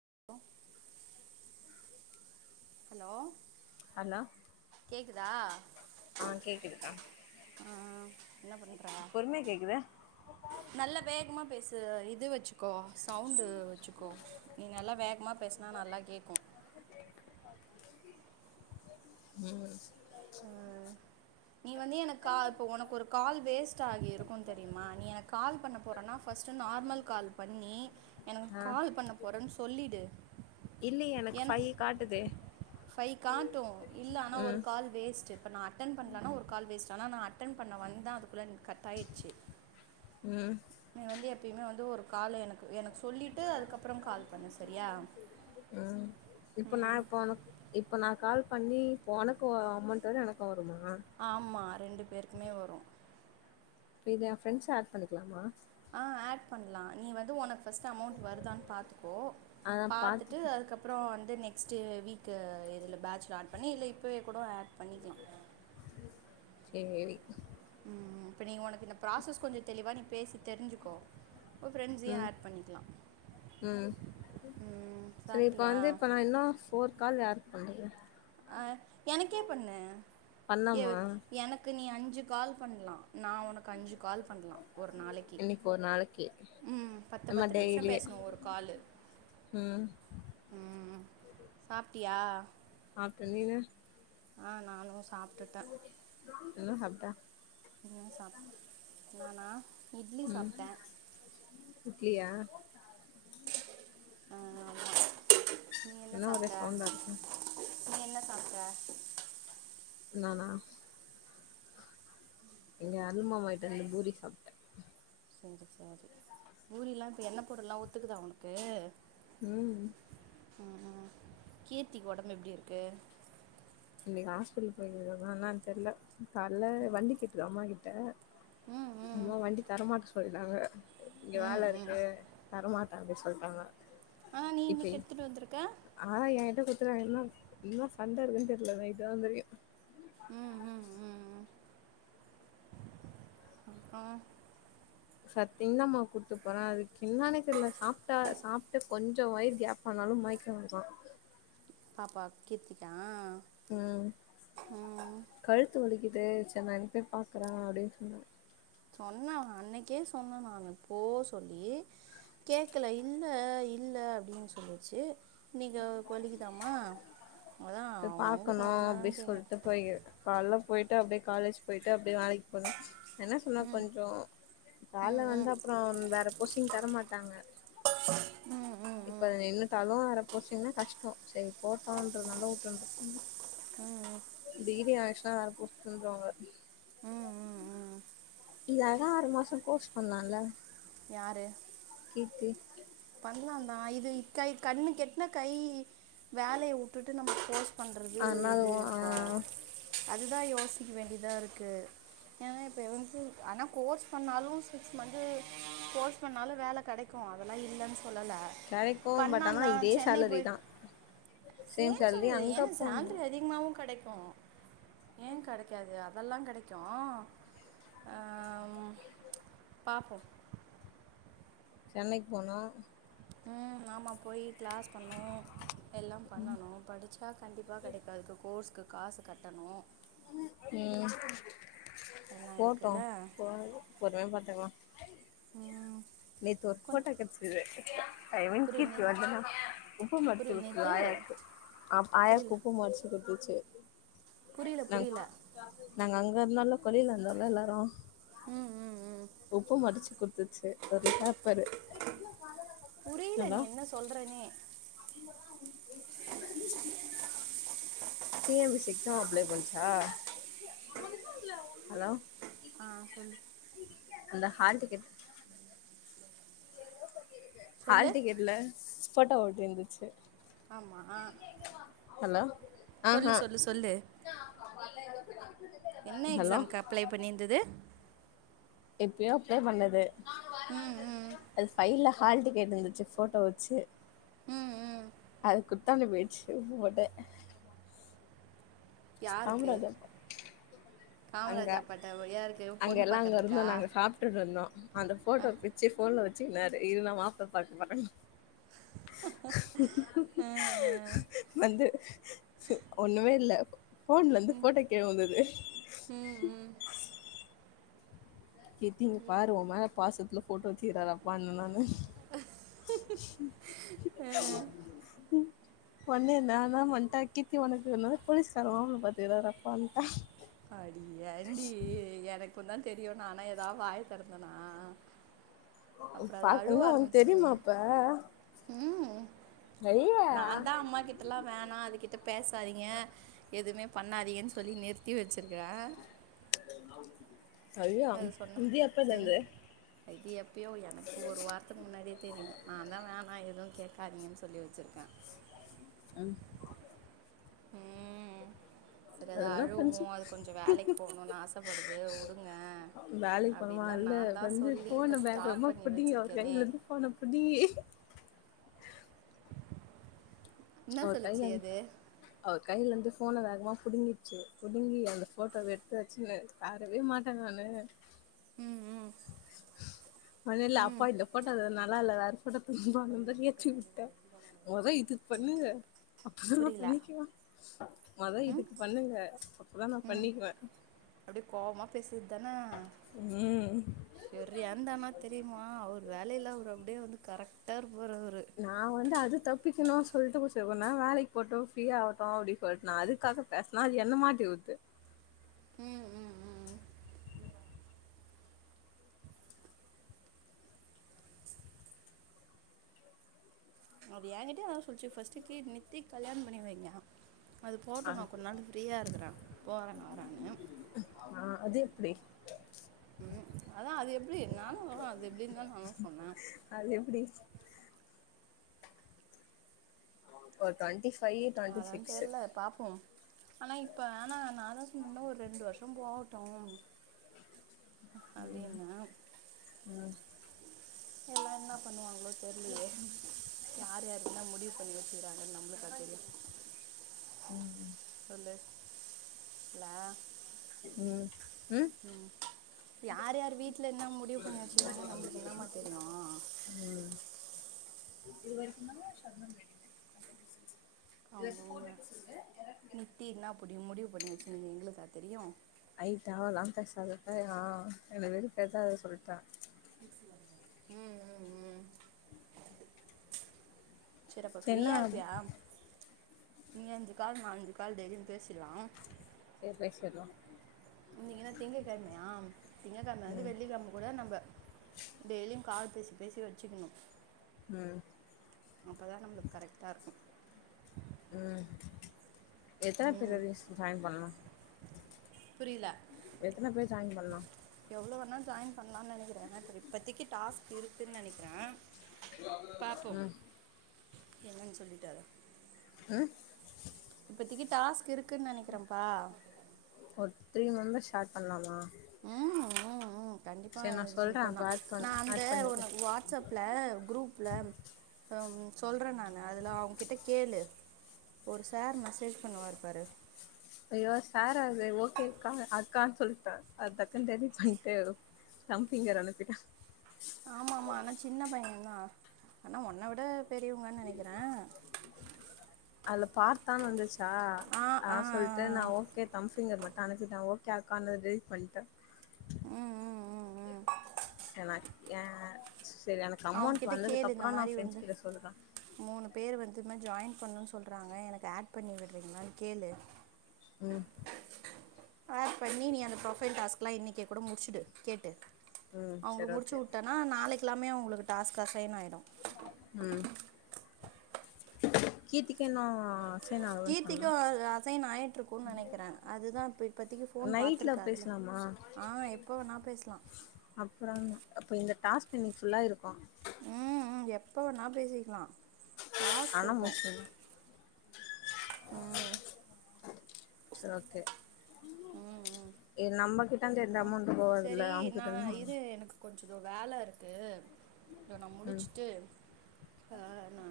[unintelligible] Hello hello கேக் க்கு தா ஆ கேக்குதுக்கா ஆ என்ன பண்ற பொறுமையா கேக்குது நல்ல வேகமா பேசு இது வச்சுக்கோ சவுண்டு வச்சுக்கோ நீ நல்லா வேகமா பேசுனா நல்லா கேக்கூ உம் அ நீ வந்து எனக்கு உனக்கு ஒரு கால் வேஸ்ட் ஆகி இருக்கு தெரியுமா நீ எனக்கு கால் பண்ண போறனா ஃபர்ஸ்ட் நார்மல் கால் பண்ணி எனக்கு கால் பண்ண போறேன்னு சொல்லிடு இல்ல எனக்கு ஃபை காட்டுதே ஃபை காட்டு இல்ல ஆனா ஒரு ம் கால் வேஸ்ட்டு நா அட்டன் பண்ணலனா ஒரு கால் வேஸ்ட ஆன அட்டன் பண்ண வந்த அதுக்குள்ள நி கட்டாயிடுச்சு ம் நீ வந்து எப்பயுமே வந்து ஒரு காலு எனக்கு எனக்கு சொல்லிவிட்டு அதுக்கப்புறம் கால் பண்ணு சரியா உம் இப்ப நா உனக்கு இப் இப்போ நா கால் பண்ணி உனக்கு அமௌண்ட் வரு எனக்கு வரும்மா ஆமா ரெண்டு பேருக்குமே வரு இப்ப இதுல என் ஃப்ரெண்ட்ஸ் ஆட் பண்ணிக்கலாமா ஆஹ் ஆட் பண்ணலாம் நீ வந்து உனக்கு ஃபர்ஸ்ட் அமௌண்ட் வருதான்னு பாத்து ப்போ பாத்துட்டு அதுக்கப்புறம் நெக்ஸ்ட் வீக் இதுல பேட்சல ஆட் பண்ணி இல்ல இப்பவே கூட ஆட் பண்ணிக்களா சேரி உம் இப்ப நீ உனக்கு இந்த ப்ராசஸ் கொஞ்சோ தெளிவா நீ பேசி தெரிஞ்சுக்கோ உன் ஃப்ரெண்ட்ஸையும் உம் ஆட் பண்ணிக்கலாம் உம் செரிப்ப சாப்பிட்டியா வந்து நா இன்னு போர்க்கால் யாரு [unintelligible] அஹ் எனக்கே பண்ணு ஏ பண்ணாமா எனக்கு நீ அஞ்சு அஞ்சு கால் பண்ணலா நா உனக்கு அஞ்சு கால் பண்ணலா ஒரு நாளைக்கு இன்னைக்கு ஒரு நாளைக்கு இம் பத்து நம்ம பத்து நிமிஷம் டெய்லியே பேசணு ஒரு காலு ம் சாப்ட்டியா சாப்பிட்டே நீனு ஆஹ் நானு சாப் விட்டுட்ட என்ன சாப்ட்டா நீ என்ன சாப் நானா இட்லி ம் சாப்ட்ட இட்லியா ஆ ஆமா நீ என்ன ஒரே சாப்ட்ட சவுண்டா இருக்கு நீ என்ன சாப்ட்ட நானா இங்க அருள் மாமா கிட்ட ரெண்டு பூரி சாப்ட்ட சரி சரி பூரிலா இப்ப எண்ணெ பொருள்லா ஒத்துக்குதா உனக்கு ம் ம் ம் கீர்த்திக்கு ஒடம்பு எப்டி இருக்கு இன்னிக் ஹாஸ்பிடல் போய்ருந்துதா என்னன் தெர்ல காலல வண்டி கேட்டுது அம்மா கிட்ட ம் ம் அம்மா வண்டி தரமாட்ட சொல் நாங்க இங்க ம் வேல ம் இருக்கு தரமாட் அப்டி சொல்ட்டாங்க ஆனா நீ இன்னிக் எடுத்துட்டு வந்துருக்க [unintelligible] எல்லா எல்லா சண்ட இருக்குன்ட்டு இல்ல நைட் தா தெரியு உம் உம் உம் உம் அப்றோ சத்திங் தாம்மா கூட்டு போறே அதுக் என்னானே தெர்ல சாப்ட்டா சாப்ட்டு கொஞ்சோ வய்று கேப் ஆனாலு மய்க்கோ வர்தா பாப்பா கீ்ர்த்திக்கா ம் கழுத்து வலிக்கிது இதே சேர் நாளைக் போய் பாக்குறே அப்டின்னு சொன்னாங்க. சொன்னே அன்னைக்கே சொன்ன நானு போ சொல்லி கேக்கல இல்ல இல்ல அப்டீன்னு சொல்லிச்சி இன்னைக் அவளுக் வலிக்கிதாமா போய் பாக்கணு அப்டி சொல்ட்டு போயி கால்ல போய்ட்டு அப்டே காலேஜ் போய்ட்டு அப் எப்டியு வேலைக் போறோ என்ன சொன்னா ம் கொஞ்சோ வேல ம் ம் வந்தப் அப்றோ வேற போஸ்ட்டிங் தரமாட்டாங்க ம் ம் இப்ப ம் நின்னுடாலு வேற போஸ்டிங்னா கஷ்டோ சேரி போட்டோன்றதுனால தா உட்ருன்னுது ம் ம் டிகிரி அஷ் ஆ வேற போஸ்ட் தந்துருவாங்க ம் ம் ம் ம் இல்லானா ஆறு மாச கோர்ஸ் பண்ணலால்ல யாரு கீர்த்தி பண்லாந்தா இது இக்கை கண்ணு கெட்ன கை வேலய உட்டுட்டு நம்ம போஸ் பண்றது ஆனா அது இது பா ஆ அதுதா யோசிக்க வேண்டிதா இருக்கு ஏனா இப்ப எவனுக்கு ஆனா கோர்ஸ் பண்ணாலு சிக்ஸ் மந்து கோர்ஸ் பண்ணாலு வேல கெடைக்கு அதெல்லா இல்லங்ஸ் சொல்லல கெடைக்கு பண்ணா பட் ஆனா நா இதே சென்னை சேலரி போய் தா சேம் சேலரி சொல்லு ஏ அங்க சேல்ரி போனு அதிகமாவு கெடைக் போம் ஏ கெடைக்காது அதெல்லா கெடைக் ஆ பாப்போ சென்னைக்கு போன்னு ம் ஆமா போய் கிளாஸ் பண்ணு எல்லா பண்ணணு படிச்ச கண்டிப்பா கெடைக்கறதுக்கு கோர்ஸ்க்கு காசு கட்டணு ம் எல்லாம் போட்டோ இருக்குல்ல போ பொறுமயா பாத்துக்லா உம் நேத்து ஒரு போட்டோ கெட்ச்சது அது வந் புரியல கீர்த்தி நேத் வந்து உப்பு மொச்சு புரியல குத்துது நேத்து ஆயாக்கு ஆப் புரியல ஆயாக்கு உப்பு மொச்சு குடுத்து ச்சு புரியல புரியல வேறு நல்ல கொழில இருந்தால எல்லாரு ம் ம் ம் உப்பு மடிச்சு குடுத்துச்சு ஒரு சாப்பாடு புரியல என்னா நீ என்ன சொல்கிறனே T M P C exam apply கொல்ச்சா ஆஹ் சொல்லு அந்த ஹால் டிக்கெட் ஹால் சொல்லு டிக்கெட்ல ஃபோட்டோ ஒட்டி இருந்துச்சு ஆமாம் ஆ ஹலோ ஆஹ சொல்லு சொல்லு சொல்லு என்ன எக்ஸாம்க்கு அப்ளே பண்ணியிருந்துது எப்பெயோ அப்ளே பண்ணது ம் ம் அது ஃபைல்ல ஹால் டிக்கெட் இருந்துச்சு போட்டோ வச்சு ம் ம் அது குத்தாண்டு போயிடுச்சு உ போட்ட யாருக்கு சாம்ராஜா அங்க காமராஜா பாட்ட யாருக்கு அங்க பொண்ணு எல்லா அங்க இருந்தோ பார்க்கறதுக்கா நாங்க சாப்டுட்டு இருந்தோ அந்த ஃபோட்டோ விச்சு போன்ல வச் சின்னாரு இரு நா மாப்ள பாக்க போறேன் ஆ ஆ வந்து ஒண்ணுமே இல்ல ஃபோன்ல இருந்து ஃபோட்டோ கீழ உழுந்துது ம் ம் கீர்த்தி இங்க பாரு ஒம்மேல பாசத்துல போட்டோ தி தரப்பனுனானு ஹ ஒட்னே நான்தா வந்ட்டா கீர்த்தி உனக்கு என்ன போலீஸ்கார மாப்ள பாத்துக்கிறாப்பா அடி ஏன்டி எனக் அப்பந்தா தெரியு நானா எதா வாய தெறந்தேனா பாக்குனா ஒண்ணு தெரியுமா அப்ப ம் ஐய நான் தான் அம்மா கிட்டல்லாம் வேணாம் அது கிட்ட பேசாதீங்க எதுவுமே பண்ணாதீங்கன்னு சொல்லி நிறு த்தி வச்சிருக்கறா அ ந [inaudible] அஐா இதுஎப்ந்தியிருந்து ஐ டிே எப் [unintelligible] அப்பயோ எனக்கு ஒரு வாரத்துக்கு முன்னாடியே தெரியும் நான் தான் வேணாம் எதுவும் கேட்காதீங்கன்னு சொல்லி வச்சிருக்கேன் அஹம் உம் சரி அதா என்ன பண்ணுச்சு அழுவோம் அது கொஞ்சம் வேலைக்கு போகணும்னு ஆசைப்படுது விடுங்க வேலைக்கு போனமா அப்படின்னுலாம் இல்ல நான் தான் வந்து சொல்லி இப்ப போன பேக் ஸ்டாப் வேகமா பண்ணி புடிங்கி அவர் வச்சிருக்கேனே கையில இருந்து போன புடிங்கி என்ன அவ சொல்லுச்சு கைலந்து அது அவ கைலந்து ஃபோன வேகமாக பிடுங்கிடுச்சு பிடுங்கி அந்த ஃபோட்டோவை எடுத்து வச்சுன்னு தரவே மாட்டேன் நான் உம் மொதல்ல அப்பா இந்த போட்டோல நா நல்லா இல்ல வேற படத்தப நா ஏற்றி விட்டேன் மொதா இது பண்ணு அப்பதான் நான் புரில பண்ணிக்கலாம் மொத ம் இதுக்கு பண்ணுங்க அதான் நான் ம் பண்ணிக்குவேன் அப்டியே கோவமா பேசுது தான செரியானதமாத் தெரியுமா அவர் வேலில ஒரு அப்படியே வந்து கரெக்ட் த [unintelligible] நான் வந்து அது தப்பிக்கணும் சொல்லிட்டு கொச்சக்கனா வேலைக்கு போட்டோம் ஃப்ரீயா ஆகட்டும் அப்படின்னு சொல்லிட்டு நான் அதுக்காக பேசனா அது என்ன மாட்டி ஊத்து உம் உம் உம் அப்படி என்கிட்ட அத சொல்லுச்சு ஃபஸ்ட்டுக்கு நித்தி கல்யாண பண்ணி வைங்க அது ஆ போட்டும் நான் கொஞ்ச நாள் ஃப்ரீயா இருக்கறேன் போறேன் வரேனு ஆ அது எப்டி உம் அதான் அது எப்படி நானும் அது எப்படி இருந்தான் நானும் சொன்னேன் அது எப்டி ஒரு டுவெண்ட்டி ஃபைவ் தான்டி அதா சிக்ஸ் தெர்ல பாப்போ ஆனா இப்ப ஆனா நான் தான் சொன்னேன்ல ஒரு ரெண்டு வருஷம் போவேட்டும் ம் ம் எல்லாம் என்ன பண்ணுவாங்ளோ தெரிலயே யார் யார்ருனா முடிவு பண்ணி வச்சிக்கிறாங்கன்னு நம்மளுக்குகா தெரியும் ம் சொல்லு லா ம்ஹ் ம் யார் யார் வீட்ல என்ன முடிவு பண்ணி வச்சுக்கிறாங்க நம்மளுக்கு என்னமா தெரியு இது வரைக்குதாமா சொந்தம் வேண்டிருக்கு ஆங் போங்க நித்தி என்னாபுடிம் முடிவு பண்ணி வச்சிருந்தது எங்களுக்குகா தெரியு ஹைட்டா லாங்சைஸ் நோட்டு வேணும் என்ன வெறுப்பேத்தாத சொல்லிட்டேன் ம் ம் ம் சரி அப்ப செரின்னா ஃப்ரீயா இருப்பியா நீ அஞ்சு கால் நா அஞ்சு கால் டெய்லி பேசிடலாம் செரி பேசிடலாம் இன்னைக்கு என்ன திங்க கெழமையா திங்க கெழம வந்து ம் வெள்ளிக் கெழம கூட நம்ம டெய்லியும் கால் பேசி பேசி வச்சுக்கணு ம் அப்பதான் நம்மளுக்கு கரெக்டா இருக்கு ம் எத்துன ம் பிரியட்ஸ்க்கு ஜாய்ன் பண்ணணும் புரியல எத்துன பேர் ஜாய்ன் பண்ணணும் நான் ஜாய்ன்ட் பண்ணலான்னு நெனைக்கிறேன் ஆனா இப்பதைக்கு டாஸ்க் இருக்குனு நெனைக்கிறேன் இது வாங்குறதுக்கு காசு ம் என்னன்னு சொல்லிட்டாரு ம் இப்பதைக்கு டாஸ்க் இருக் இருக்குன்னு நெனைக்கிறேன்ப்பா ஒரு த்ரீ மெம்பர்ஸ் ஷார்ட் பண்ணலாமா ம் ம் ம் கண்டிப்பா சரி நான் இது சொல்றே அப்ப பண்ணலாம் ஆட் பண் நான் அந்த ஆட் பண்ணுது ஒன்னு வாட்ஸ்ப்ல குரூப்ல ம் சொல்றேன் நானு அதுல அவங்ககிட்ட கேளு ஒரு சார் மெசேஜ் பண்ணுவாரு பாரு ஐயோ சார அது ஓகேக்கா அக்கான்னு சொல்லிட்டேன் அது டக்குன்னு தெரிஞ்சி பண்ணிட்டேன் எதோ தம்ப் பிங்கர் அனுப்பிட்டேன் ஆமா ஆமா ஆனா சின்ன பையன் தான் ஆனா உன்னை விட பெரியவங்கன்னு நெனைக்கிறேன் அதுல பார்த்தான்னு வந்துச்சா ஆ ஆ ஆ. ஆஹ் சொல்ட்டு நான் ஓகே தம்ப் ஃபிங்கர் மட்டும் அனுப்பிட்டேன் ஓ அக்கான்னு டெலேட் பண்ட்டேன் உஹம் உம் உம் உம் செலக்யா அவுங்க கிட்ட கேளு இந்த மாரி ஃப்ரெண்ட்ஸ் வந்து கிட்ட சொல்றே மூணு பேரு வந்து இந்மாரி ஜாயின் பண்ணும்னு சொல்றாங்க எனக்கு ஆட் பண்ணி விட்றீங்களானு கேளு உம் ஆட் பண்ணி நீ அந்த ப்ரொஃபைல் டாஸ்க்லாம் இன்னைக்கே கூட முடிச்சுடு கேட்டு ம் அவுங்க சரி முடிச்சு ஓகே உட்டனா நாளைக் கு எல்லாமே உங்களுக்கு டாஸ்க் அசைன் ஆயிடு உம் கீர்த்திக்கு இன்னும் அச கீர்த்திக்கும் அ அசைன் ஆயிட்ருக்கும்னு நெனைக்கிறே அதுதா இப்ப இப்பத்திக்கு ஃபோன் நைட்ல பாத்திருக்காது பேசலாமா ஆஹ் எப்ப வேணா பேசலாம் அப்புறங்க அப்போ இந்த டாஸ்க் இன்னைக்கு ஃபுல்லா இருக்கோ உம் எப்ப வேணா பேசிக்கலா டாஸ்க் ஆனா இருக்கோ முடிச்சிடனு உம் சேர் ஓக்கே ம் ம் ஏ நம்ம கிட்ட இருந்து எந்த அப்புறம் அமௌண்ட்டும் போகாதுல்ல சரி அவுங்ககிட்ட நான் இருந்துதா வரோ இது எனக்கு கொஞ்சம் இதோ வேல இருக்கு இதே நா ம் முடிச்சுட்டு ஆஹ் நா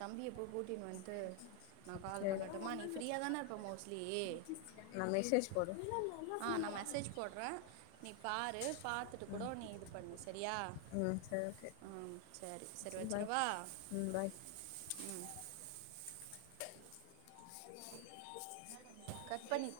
தம்பிய போ கூட் கூட்டினு வந்து சேரி மோஸ்ட்லி நா மெசேஜ் போடு ஆஹ் நா மெசேஜ் போடுறே நீ பாரு பாத்துட்டு கூட நீ இது பண்ணு சேரியா ம் சரி ஓகே ஆஹ் சேரி சேரி சரி பாய் வெச்சுரவா ம் பாய் உம் கட் பண்ணிரு